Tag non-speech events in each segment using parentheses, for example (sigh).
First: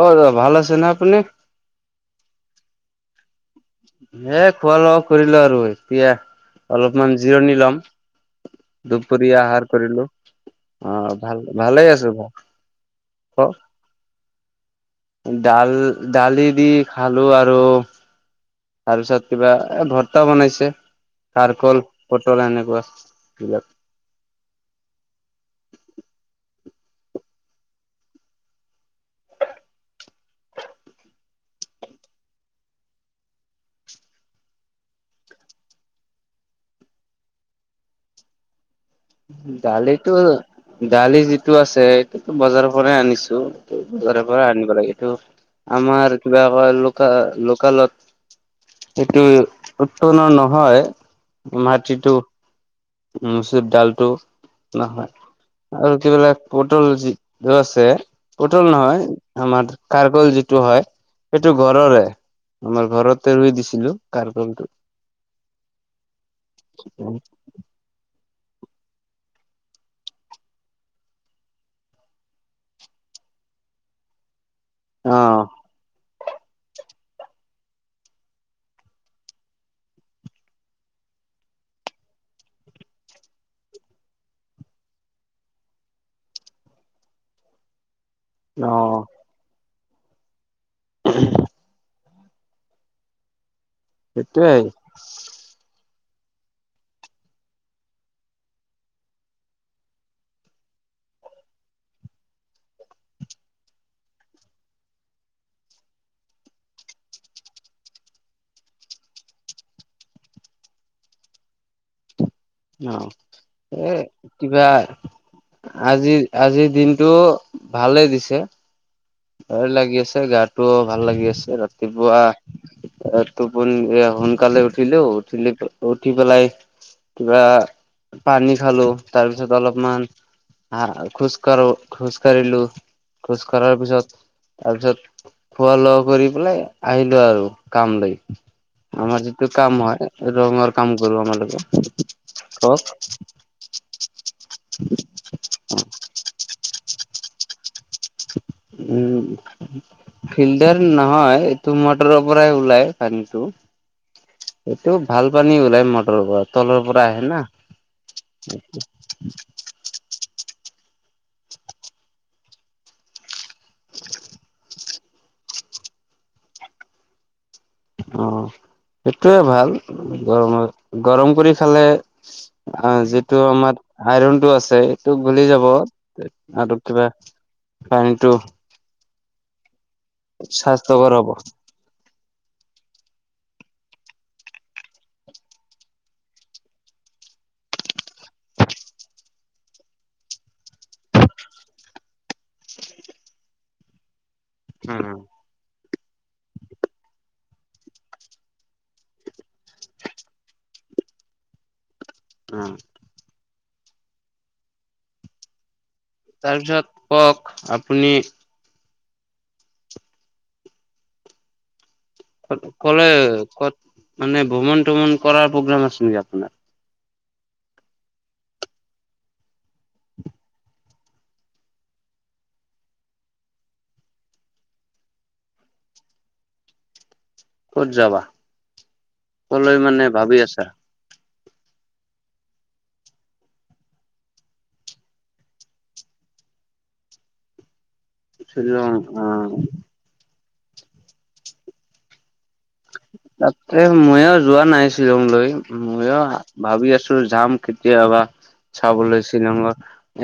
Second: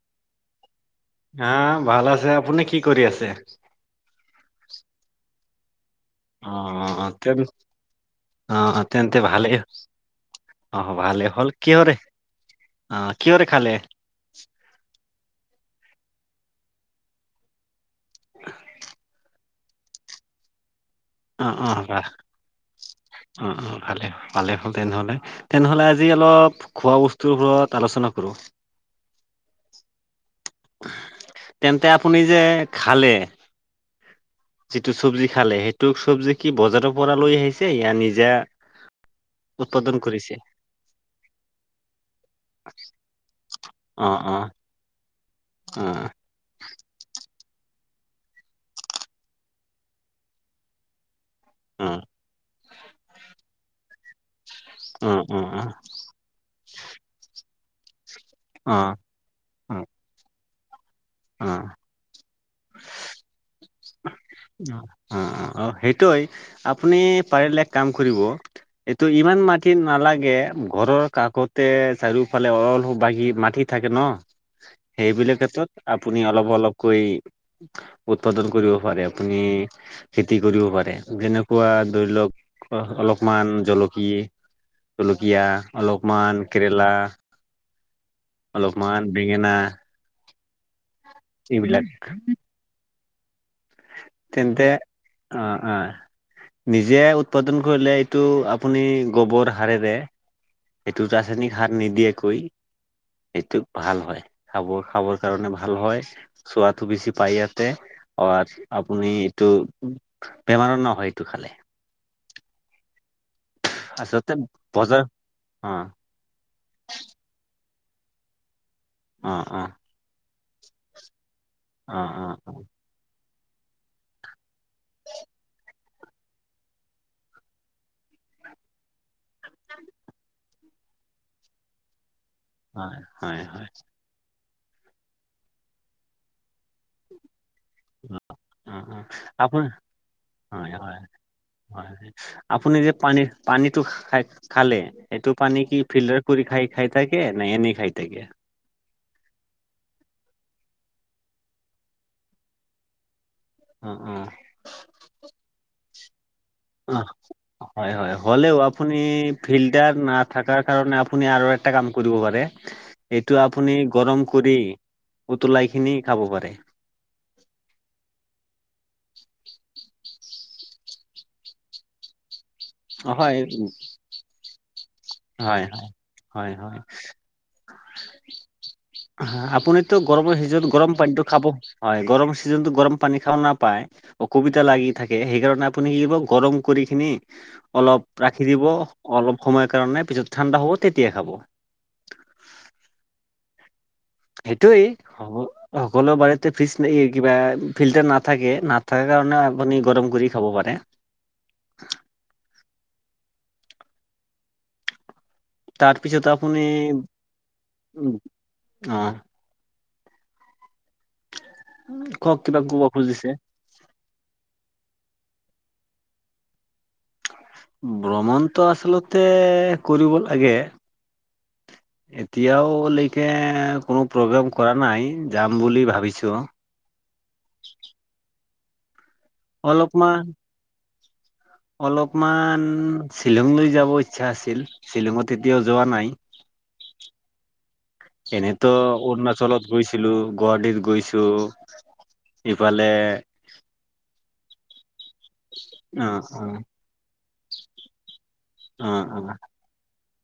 অ' দাদা ভাল আছে নে আপুনি। হা, ভাল আছে আপুনি কি কৰি আছে। এ, খোৱা লগোৱা কৰিলো আৰু এতিয়া অ অলপমান তেন জিৰণি লম। অ তেন্তে দুপৰীয়া ভালেই আহাৰ কৰিলোঁ। অ' ভালে ভাল হ'ল ভালেই কিহৰে আছো মই অ কিহৰে ক, খালে ডাল, দালি দি খালো আৰু, তাৰপিছত কিবা এ ভৰ্তা বনাইছে অ অ চাৰকল বাহ পটল এনেকুৱা, অ এইবিলাক। অ ভালে ভালে হল তেনেহলে তেনেহলে আজি অলপ খোৱা বস্তুবোৰৰ ওপৰত আলোচনা কৰোঁ। তেন্তে আপুনি যে খালে। যিটো চব্জি খালে সেইটো চব্জি কি বজাৰৰ পৰা লৈ আহিছে ইয়া নিজা, উৎপাদন দালিতো কৰিছে দালি যিটো আছে সেইটোতো বজাৰৰ পৰাই আনিছোঁ। অ বজাৰ অ পৰা আনিব লাগে এইটো অ আমাৰ কিবা লোক লোকেলত। এইটো উৎপন্ন নহয়। অ মাটিটো, মচুৰ ডালটো অ অ নহয় অ আৰু, যিবিলাক পটল যি আছে পটল অ নহয়, ‌ আমাৰ কাৰগল যিটো হয় অ অ সেইটো ঘৰৰে। আমাৰ ঘৰতে ৰুই দিছিলো। কাৰ কলটো। অ অ সেইটোৱে আপুনি পাৰিলে এক কাম কৰিব। এইটো ইমান মাটিত নালাগে ঘৰৰ কাষতে চাৰিওফালে অল বাগী মাটিত। থাকে ন, সেইবিলাক অ ক্ষেত্ৰত। আপুনি অলপ অলপকৈ উৎপাদন কৰিব পাৰে। আপুনি, খেতি কৰিব পাৰে। যেনেকুৱা ধৰি লওক অলপমান জলকিয়ে। জলকীয়া, অলপমান কেৰেলা অ অলপমান বেঙেনা, হয় (unintelligible) এইবিলাক। সেইটোয়ে তেন্তে অ' অ'। নিজে উৎপাদন কৰিলে এইটো আপুনি গোবৰ সাৰেৰে, এইটোত আছে নেকি খাৰ নিদিয়া কৈ। এইটো ভাল হয়। খাব খাবৰ কাৰণে ভাল হয়। চোৱাতো বেছি পায় ইয়াতে। অ' আপুনি এইটো বেমাৰৰ নহয় এইটো খালে। অ' এ আচলতে কিবা বজাৰ অ আজি। আজিৰ দিনটো ভালে দিছে। অ অ ভাল লাগি আছে গাটো ভাল লাগি আছে অ ৰাতিপুৱা, অ এ, টোপনি সোনকালে উঠিলোঁ। উঠিলে উঠি পেলাই, কিবা পানী খালো তাৰপিছত অলপমান, আহ' খোজ কাঢ়ো খোজ কাঢ়িলো হয় হয় খোজ হয় কঢ়াৰ পিছত, তাৰপিছত খোৱা লগ কৰি পেলাই আহিলো আৰু কাম লৈ। অ অ আমাৰ যিটো আপুনি কাম হয় হয় ৰঙৰ কাম হয় কৰোঁ আমাৰালোকে হয় আপুনি যে কওক। পানী পানীটো খা খালে সেইটো পানী কি ফিল্টাৰ কৰি খাই খাই থাকে নাই এনেই খাই থাকে। উম। ফিল্টাৰ নহয় এইটো মটৰৰ পৰাই ওলাই পানীটো। অ অ। এইটো ভাল পানী ওলাই মটৰওৰত। অ হয় হয় হ'লেও আপুনি ফিল্টাৰ না। থকাৰ কাৰণে আপুনি আৰু এটা কাম কৰিব পাৰে। এইটো আপুনি গৰম কৰি উতলাই খিনি খাব পাৰে। অঁ, সেইটয়ে ভাল গৰমত গৰম কৰি খালে। অঁ, হয় যিটো আমাৰ আইৰনতটো আছে। টো গুলি হয় যাব হয় হয় আৰু কিবা পানীটো। হ আপুনিতো গৰমৰ সিজন গৰম স্বাস্থ্যকৰ পানীটো হ'ব খাব। হয় গৰম চিজনো গৰম পানী খাওঁ নাপায়। অসুবিতা লাগি থাকে সেইকাৰণে আপুনি কি গৰম কৰি খিনি। অলপ ৰাখি দিব অলপ সময়ৰ কাৰণে পিছত ঠাণ্ডা হ'ব তেতিয়াই খাব। সেইটোৱেই উম হব। সকলো বাৰীতে ফ্ৰিজ কিবা ফিল্টাৰ নাথাকে নাথাককাৰ কাৰণেও আপুনি গৰম কৰি খাব পাৰে। অ। তাৰপিছত আপুনি তাৰপিছত কওক আপুনি উ অ। অ। ক'লে ক'ত মানে ভ্ৰমণ তমন কৰ প্ৰগ্ৰাম আছে নেকি আপোনাৰ। ভ্ৰমণটো আচলতে কৰিব লাগে। এতিয়ালৈকে কোনো প্ৰগ্ৰেম কৰা নাই যাম বুলি ভাবিছোঁ। ক'ত যাবা, কলৈ মানে অলপমান ভাবি আছা? অলপমান শ্বিলং লৈ যাব ইচ্ছা আছিল। শ্বিলঙত কেতিয়াও যোৱা নাই। এনেতো শ্বিলং অ অৰুণাচলত গৈছ ছিলো গুৱাহাটীত গৈছো, ইফালে তাতে মইয়ো যোৱা নাই শ্বিলংলৈ, অ মইয়ো ভাবি আছো যাম। কেতিয়াবা অ অ অ চাবলৈ চিনেমা,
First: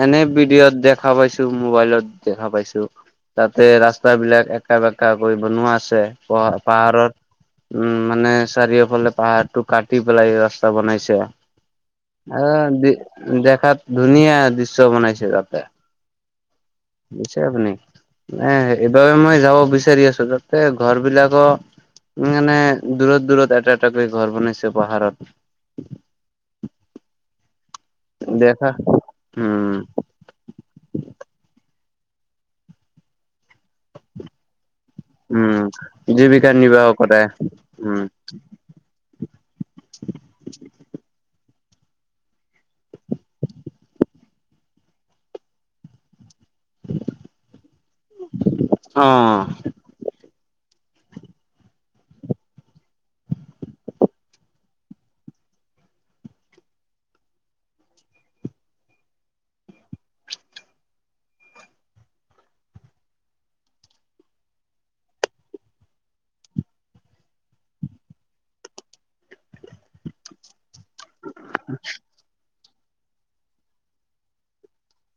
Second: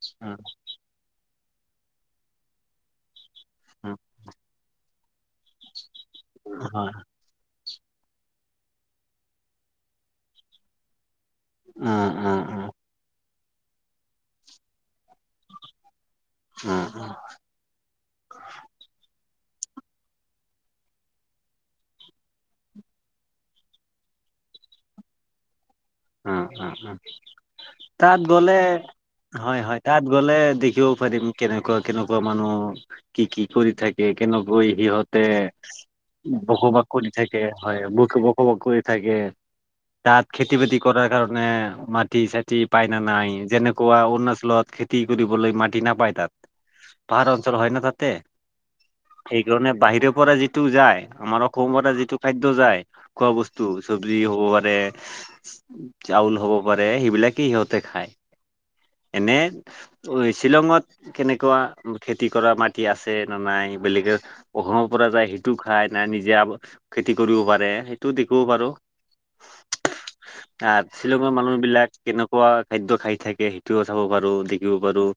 এনে অ ভিডিঅ'ত দেখ দেখা পাইছো, মোবাইলত দেখা পাইছো তাতে ৰাস্তা বিলাক একা বেঁকা কে কৈ বনোৱা আছে, প অ হয় পাহাৰত উম মানে চাৰিওফালে পাহাৰটো কাটি পেলাই ৰাস্তা বনাইছে। অঁ অঁ অ দেখাত ধুনীয়া দৃশ্য বনাইছে তাতে। অঁ গৈছে আপুনি, এ এইবাবে মই যাব বিচাৰি আছো যাতে ঘৰ বিলাকৰ উম এনে দূৰত দূৰত এটা এটাকৈ ঘৰ বনাইছে পাহাৰত। অঁ অঁ অঁ, তাত গ'লে দেখা হয় উম হয় তাত। গ'লে দেখিবও পাৰিম কেনেকুৱা কেনেকুৱা মানুহ। কি কি কৰি থাকে, কেনেকৈ সিহঁত তে উম জীৱিকা বসবাস নিৰ্বাহ কৰি কৰে থাকে হয়, উম বসবাস বসবাস কৰি থাকে। তাত খেতি বাতি কৰাৰ কাৰণে মাটি চাই টি পায় না নাই যেনেকুৱা অৰুণাচলত খেতি কৰিবলৈ মাটি নাপায় তাত। পাহাৰ অঞ্চল হয় ন তাতে, অ সেইকাৰণে বাহিৰত পৰা যিটো যায়, আমাৰ অসমৰ পৰা যিটো খাদ্য যায়। খোৱা বস্তু চব্জি হ'ব পাৰে। চাউল হ'ব পাৰে, সেইবিলাকেই সিহঁতে খায়। এনে শ্বিলঙত কেনেকুৱা খেতি কৰা মাটি আছে নে নাই বেলেগেত অসমৰ পৰা যাই সেইটো খাই নাই নিজে খেতি কৰিব পাৰে সেইটো দেখব পাৰো। আ শ্বিলঙৰ মানুহ বিলাক কেনেকুৱা খাদ্য খাই থাকে সেইটোৱো চাব পাৰোঁ, দেখিব পাৰোঁ।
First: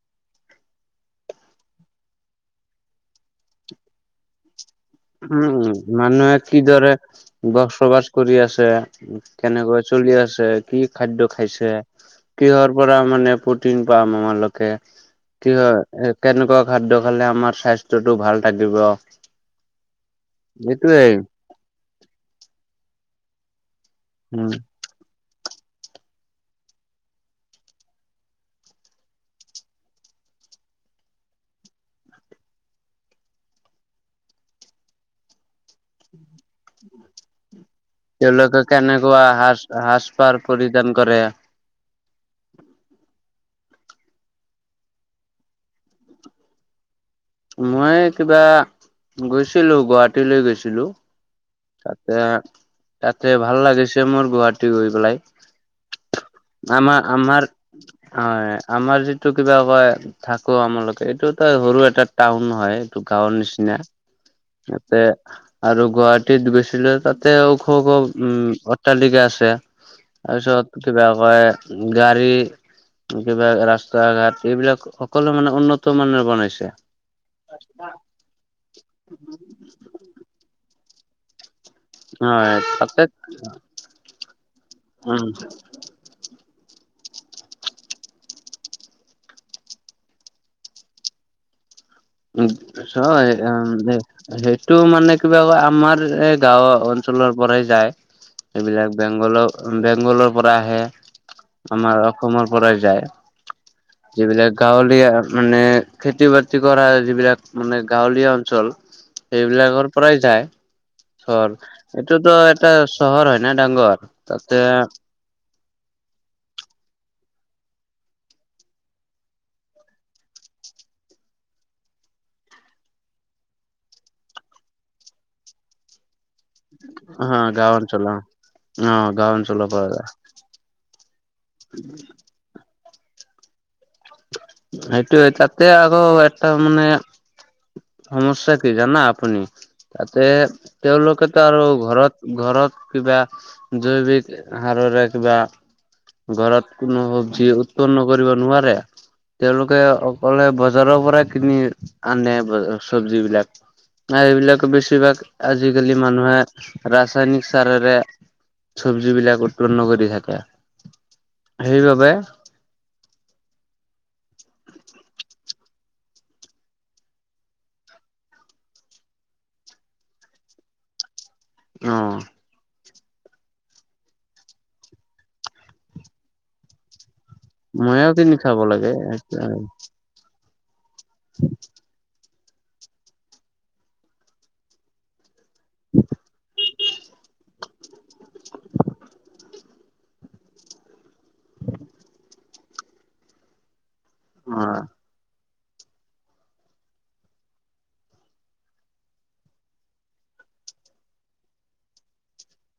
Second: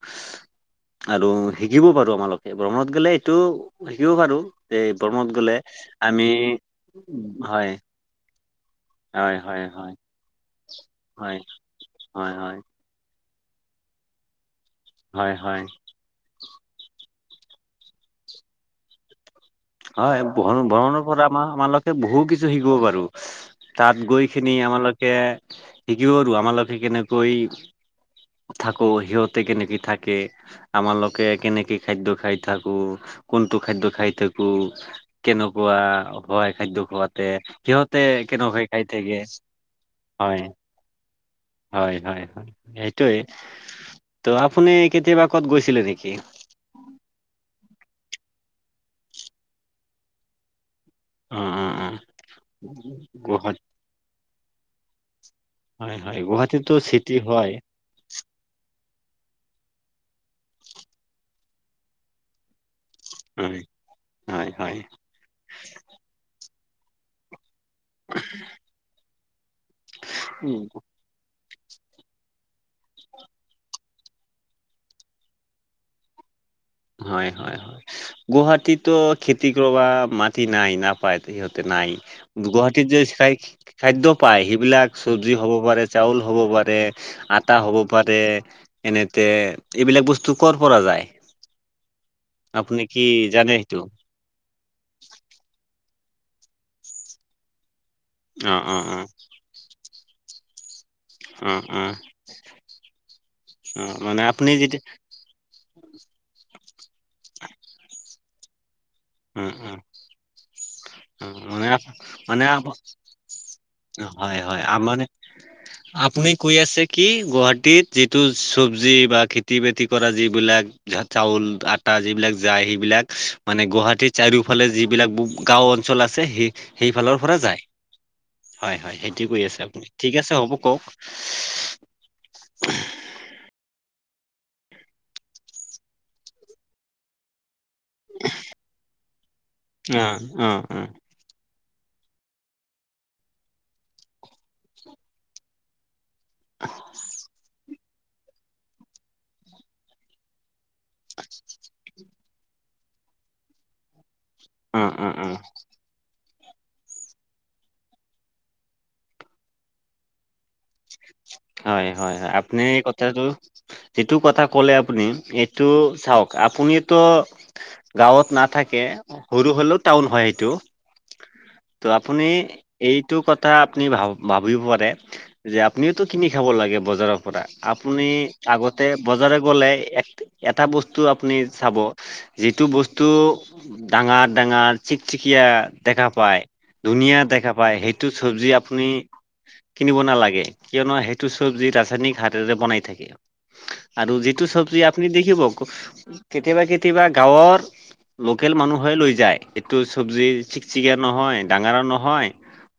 আৰু শিকিবও পাৰোঁ আমালোকে ভ্ৰমণত গ'লে এইটোৱো শিকিব পাৰোঁ। উম মানুহে কিদৰে হয় বচবাচ কৰি আছে হয় হয় কেনেকৈ হয় চলি আছে, কি খাদ্য হয় খাইছে হয় হয় কিহৰ পৰা মানে প্ৰটিন পাম আমালোকে, কি হয় এ কেনেকুৱা খাদ্য খালে আমাৰ স্বাস্থ্য টো ভাল থাকিব। হয় ভ্ৰমণৰ এইটোৱেই পৰা আমাৰ আমালোকে বহুত কিছু শিকিব পাৰোঁ। তাত গৈ উম কিনি আমালোকে শিকিব পাৰোঁ আমালোকে কেনেকৈ থাকো সিহঁতে কেনেকে থাকে? আমাৰলোকে কেনে কি খাদ্য খাই থাকোঁ কোনটো খাদ্য খাই থাকোঁ। টো কেনেকুৱা হয় খাদ্য খোৱাতে সিহঁতে তেওঁলোকে কেনেকৈ খাই থাকে, কেনেকুৱা সাজ সাজ-পাৰ হয় পৰিধান কৰে। হয় হয় হয়, সেইটোৱে ত আপুনি কেতিয়াবা ক'ত গৈছিলে নেকি? মই কিবা গৈছিলো গুৱাহাটীলৈ গৈছিলোঁ। অ অ অ তাতে তাতে গুৱাহাটী ভাল লাগিছে মোৰ গুৱাহাটী গৈ পেলাই। হয় হয় গুৱাহাটীতো আমাৰ চিটি আমাৰ হয়। হয় আমাৰ যিটো কিবা কয় থাকোঁ আমালোকে এইটো তই সৰু এটা টাউন নহয় এইটো গাঁৱৰ নিচিনা হয় হয় ইয়াতে আৰু গুৱাহাটীত গৈছিলোঁ তাতে ওখ ওখ উম অট্টালিকা আছে। হয় তাৰপিছত কিবা কয় গাড়ী কিবা ৰাস্তা ঘাট এইবিলাক সকলো মানে উন্নত মানৰে বনাইছে। হয় হয় হয় গুৱাহাটীতো খেতি কৰবা মাতি টি নাই নাপায় সিহঁতে নাই। হয় গুৱাহাটীত যে তাতে খাই খাদ্য পায় সেইবিলাক উম চব্জি হ'ব পাৰে চাউল হ'ব পাৰে, আটা হ'ব পাৰে এনেতে এইবিলাক বস্তু কৰ পৰা যায়? আপুনি কি জানে সেইটো? (unintelligible) সেইটো মানে কিবা কয় আমাৰ এই গাঁও অঞ্চলৰ পৰাই যায়। অ', অ', এইবিলাক অ', বেংগলৰ বেংগলৰ পৰা আহে। অ', অ', আমাৰ অসমৰ পৰা যায় অ', মানে আপুনি যিবিলাক যেতিয়া গাঁৱলীয়া মানে খেতি বাতি কৰা যিবিলাক মানে গাঁৱলীয়া অঞ্চল অ', অ', সেইবিলাকৰ পৰাই যায়। অ', চহৰ, মানে আপ- এইটোতো মানে এটা আপ- চহৰ হয় না ডাঙৰ হয়, তাতে হয় (inaudible) আপুনি কৈ আছে কি গুৱাহাটীত যিটো চবজি বা খেতি-বাতি কৰা যিবিলাক চাউল, আটা যিবিলাক যায় সেইবিলাক মানে গুৱাহাটী ত চাৰিওফালে যিবিলাক গাওঁ অঞ্চল আছে সেই সেইফালৰ অ পৰা যায় গাওঁ অঞ্চলত অ হয় অ হয় সেইটো গাঁও কৈ আছে অঞ্চলৰ আপুনি, পৰা যায় ঠিক আছে হ'ব কওক। সেইটোৱে তাতে আকৌ এটা মানে সমস্যা কি জানা আপুনি? অ তাতে অ অ তেওঁলোকে আৰু ঘৰত ঘৰত কিবা জৈৱিক সাৰৰে কিবা ঘৰত কোনো সব্জি উৎপন্ন কৰিব নোৱাৰে। তেওঁলোকে অকলে বজাৰৰ পৰাই কিনি আনে চব্জি বিলাক। নাই এইবিলাক অ অ বেছিভাগ অ আজি কালি মানুহে ৰাসায়নিক সাৰৰে চব্জি বিলাক উৎপন্ন কৰি থাকে। হয় সেইবাবে হয় হয় আপুনি এই কথাটো যিটো কথা ক'লে আপুনি এইটো চাওক, আপুনিতো গাঁৱত নাথাকে সৰু হ'লেও টাউন হয় সেইটো ত' অ' আপুনি এইটো কথা আপুনি ভাব-ভাবিব পাৰে যে আপুনিটো কিনি খাব লাগে বজাৰৰ পৰা, আপুনি ময়ো কিনি খাব আগতে লাগে। বজাৰে অ' গ'লে এক এটা বস্তু আপুনি চাব যিটো বস্তু ডাঙাৰ ডাঙাৰ চিকচিকা দেখা পায়, ধুনীয়া দেখা পায়, সেইটো চবজি আপুনি কিনিব নালাগে। কিয়নো সেইটো চব্জি ৰাসায়নিক সাৰেৰে বনাই থাকে। আৰু যিটো চব্জি আপুনি দেখিব কেতিয়াবা কেতিয়াবা গাঁৱৰ লোকেল মানুহে লৈ যায়, এইটো চব্জি চিকচিকীয়া নহয়, ডাঙৰ নহয়,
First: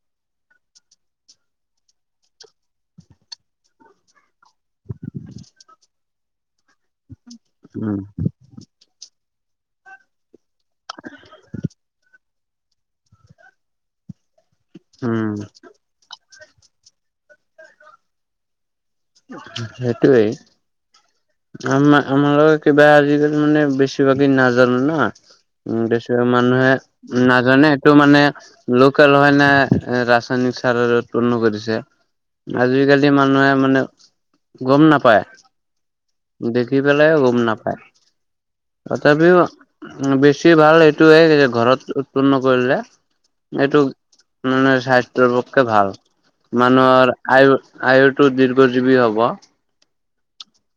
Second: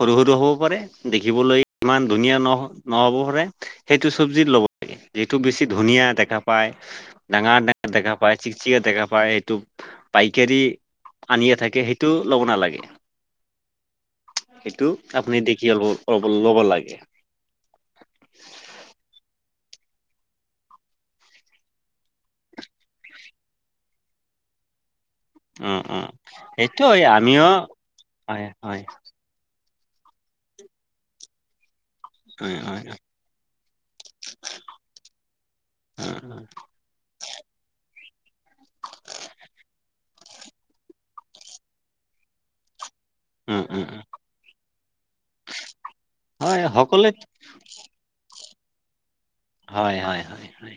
সৰু সৰু হ'ব পাৰে, দেখিবলৈ ইমান ধুনীয়া নহ নহ'ব পাৰে, সেইটো চব্জিত ল'ব লাগে। যিটো বেছি ধুনীয়া দেখা পায়, ডাঙৰ ডঙাৰ উম, দেখা পায়, চিকচিক দেখা পায় এইটো পাইকাৰী আনিয়ে থাকে সেইটো ল'ব নালাগে। সেইটো উম, আপুনি দেখি অ ল'ব লাগে। (inaudible) সেইটোৱেই আম আমাৰ লগত কিবা আজিকালি মানে বেছিভাগেই নাজানো ন। উম উ উম বেছি ভাগ মানুহে সেইটোৱে আমিও নাজানে এইটো মানে হয় হয় লোকেল হয় নে ৰাস উৎপন্ন কৰিছে হয় হয় আজিকালি মানুহে মানে গম নাপায় উম দেখি পেলাই গম নাপায় তথাপিও বেছি ভাল এইটোয়ে যে ঘৰত উৎপন্ন কৰিলে। উম এইটো উম মানে স্বাস্থ্যৰ পক্ষে ভাল হয় সকলোৱে মানুহৰ আয় আয়ুৰ টো দীৰ্ঘ জীৱী হ'ব হয় হয় হয় হয়,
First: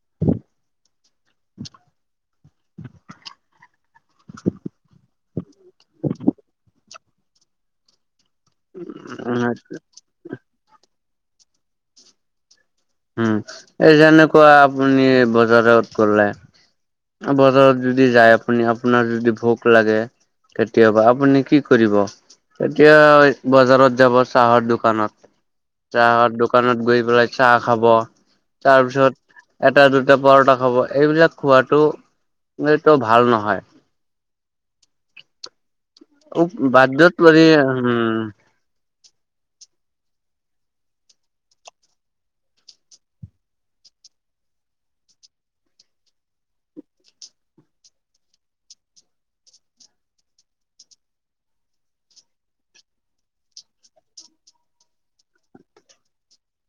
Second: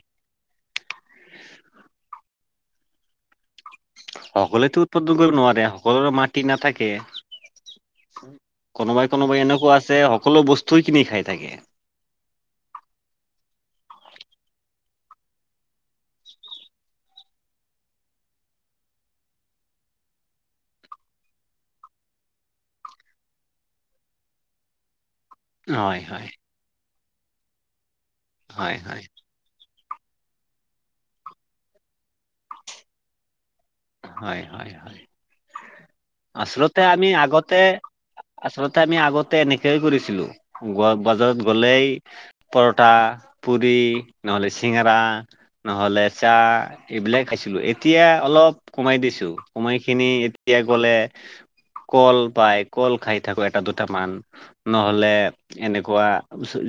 সকলোৱতো উৎপাদন কৰিব নোৱাৰে সকলোৰে মাটি নাথাকে কোনোবাই কোনোবাই এনেকুৱা আছে সকলো বস্তুই কিনি খাই থাকে। উম এই যেনেকুৱা আপুনি বজাৰত গলে বজাৰত যদি যায় আপুনি আপোনাৰ যদি ভোক লাগে। কেতিয়াবা আপুনি কি কৰিব। তেতিয়া বজাৰত যাব চাহৰ দোকানত হয় হয় চাহৰ দোকানত গৈ পেলাই চাহ খাব হয় হয় তাৰপিছত এটা দুটা পৰটা খাব এইবিলাক খোৱাটো এইটো ভাল নহয়। হয় হয় হয় আচলতে আমি বাধ্যত পৰি আগতে উম আচলতে আমি আগতে এনেকয়ে কৰিছিলো বজাৰত গলেই পৰঠা পুৰি নহ'লে চিঙৰা নহ'লে চাহ এইবিলাক খাইছিলো এতিয়া অলপ কমাই দিছো কমাই খিনি এতিয়া গ'লে কল পায় কল খাই থাকো এটা দুটা মান নহলে এনেকুৱা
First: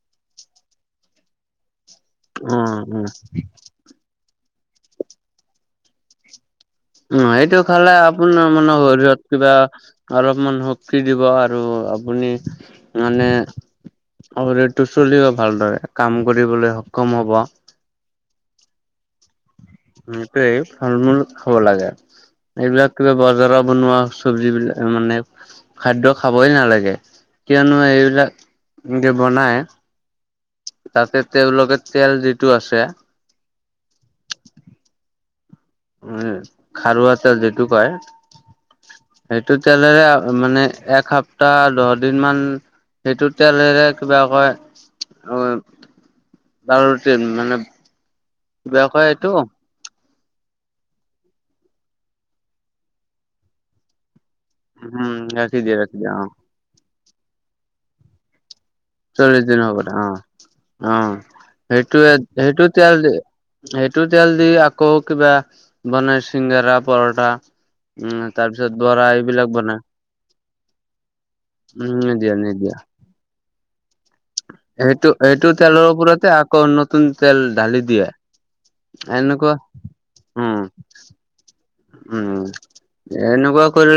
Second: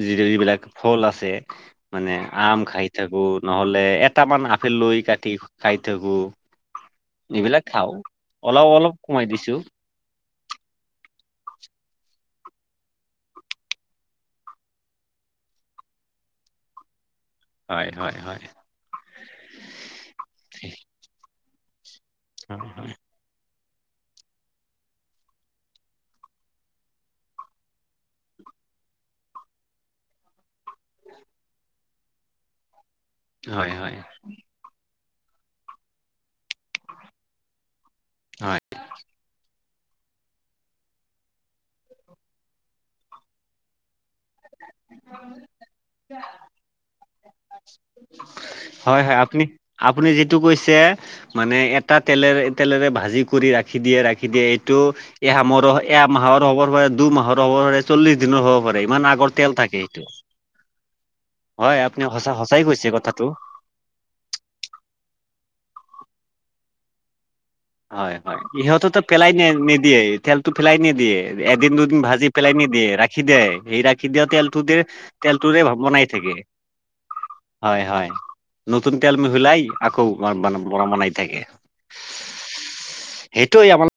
যি যিবিলাক ফল আছে। মানে আম উম খাই উম থাকো নহ'লে এটামান আপেল লৈ কাটি খাই থাকো। উ এইটো এইবিলাক খালে খাওঁ আপোনাৰ অলপ মানে অলপ কমাই শৰীৰিত দিছো কিবা অলপমান শক্তি দিব আৰু আপুনি মানে শৰীৰটো চলিব ভালদৰে কাম কৰিবলৈ সক্ষম হব। হয় হয় হয়, সিটোৱেই ফল-মূল মূল খাব লাগে হয় হয় এইবিলাক কিবা বজাৰৰ বনোৱা চব্জিবিলাক মানে খাদ্য খাবই নালাগে কিয়নো এইবিলাক যে বনাই তাতে তেওঁলোকে তেল যিটো আছে। হয় হয়, উ খাৰুৱা তেল যিটো কয় হয় সেইটোত তেলেৰে মানে এসপ্তাহ দহদিনমান সেইটো তেলেৰে কিবা কয়। অ বাৰু মানে কিবা হয় কয় হয় আপুনি এইটো আপুনি যিটো কৈছে। মানে এটা তেলেৰে তেলেৰে ভাজি কৰি ৰাখি দিয়ে ৰাখি দিয়ে এই এইটো উম এয়া ৰাখি মোৰো দিয়ে ৰাখি এয়া দিয়ে অ মাহৰ হব পাৰে দুমাহৰ হ'ব পাৰে চল্লিশ দিনৰ হ'ব পাৰে। ইমান আগৰ চল্লিশ তেল দিন থাকে হ'ব দে সেইটো। অ অ সঁচা সেইটোৱে সঁচাই সেইটোৱে কৈছে তেল কথাটো সেইটো তেল দি আকৌ কিবা বনাই চিংঙৰা, পৰঠা। (unintelligible) উম হয়-হয়। তাৰ পিছত ইহঁতেতো বৰা পেলাই এইবিলাক বনাই নিদিয়ে, তেলটো পেলাই নিদিয়ে, এদিন উম দুদিন ভাজি নিদিয়া পেলাই নিদিয়া নিদিয়ে ৰা (unintelligible) ৰাখি দিয়ে, সেই ৰা (unintelligible) ৰাখি দিয়া তেলটোতে সেইটো সেইটো তেলটোৰে (unintelligible) তেলৰ বনাই ওপৰতে থাকে। আকৌ নতুন তেল ঢালি দিয়ে হয়-হয়। নতুন তেল এনেকুৱা মিহলাই আকৌ উম (unintelligible) বনাই থাকে। উম এনেকুৱা সেইটোৱে আমাৰ কৰি (unintelligible)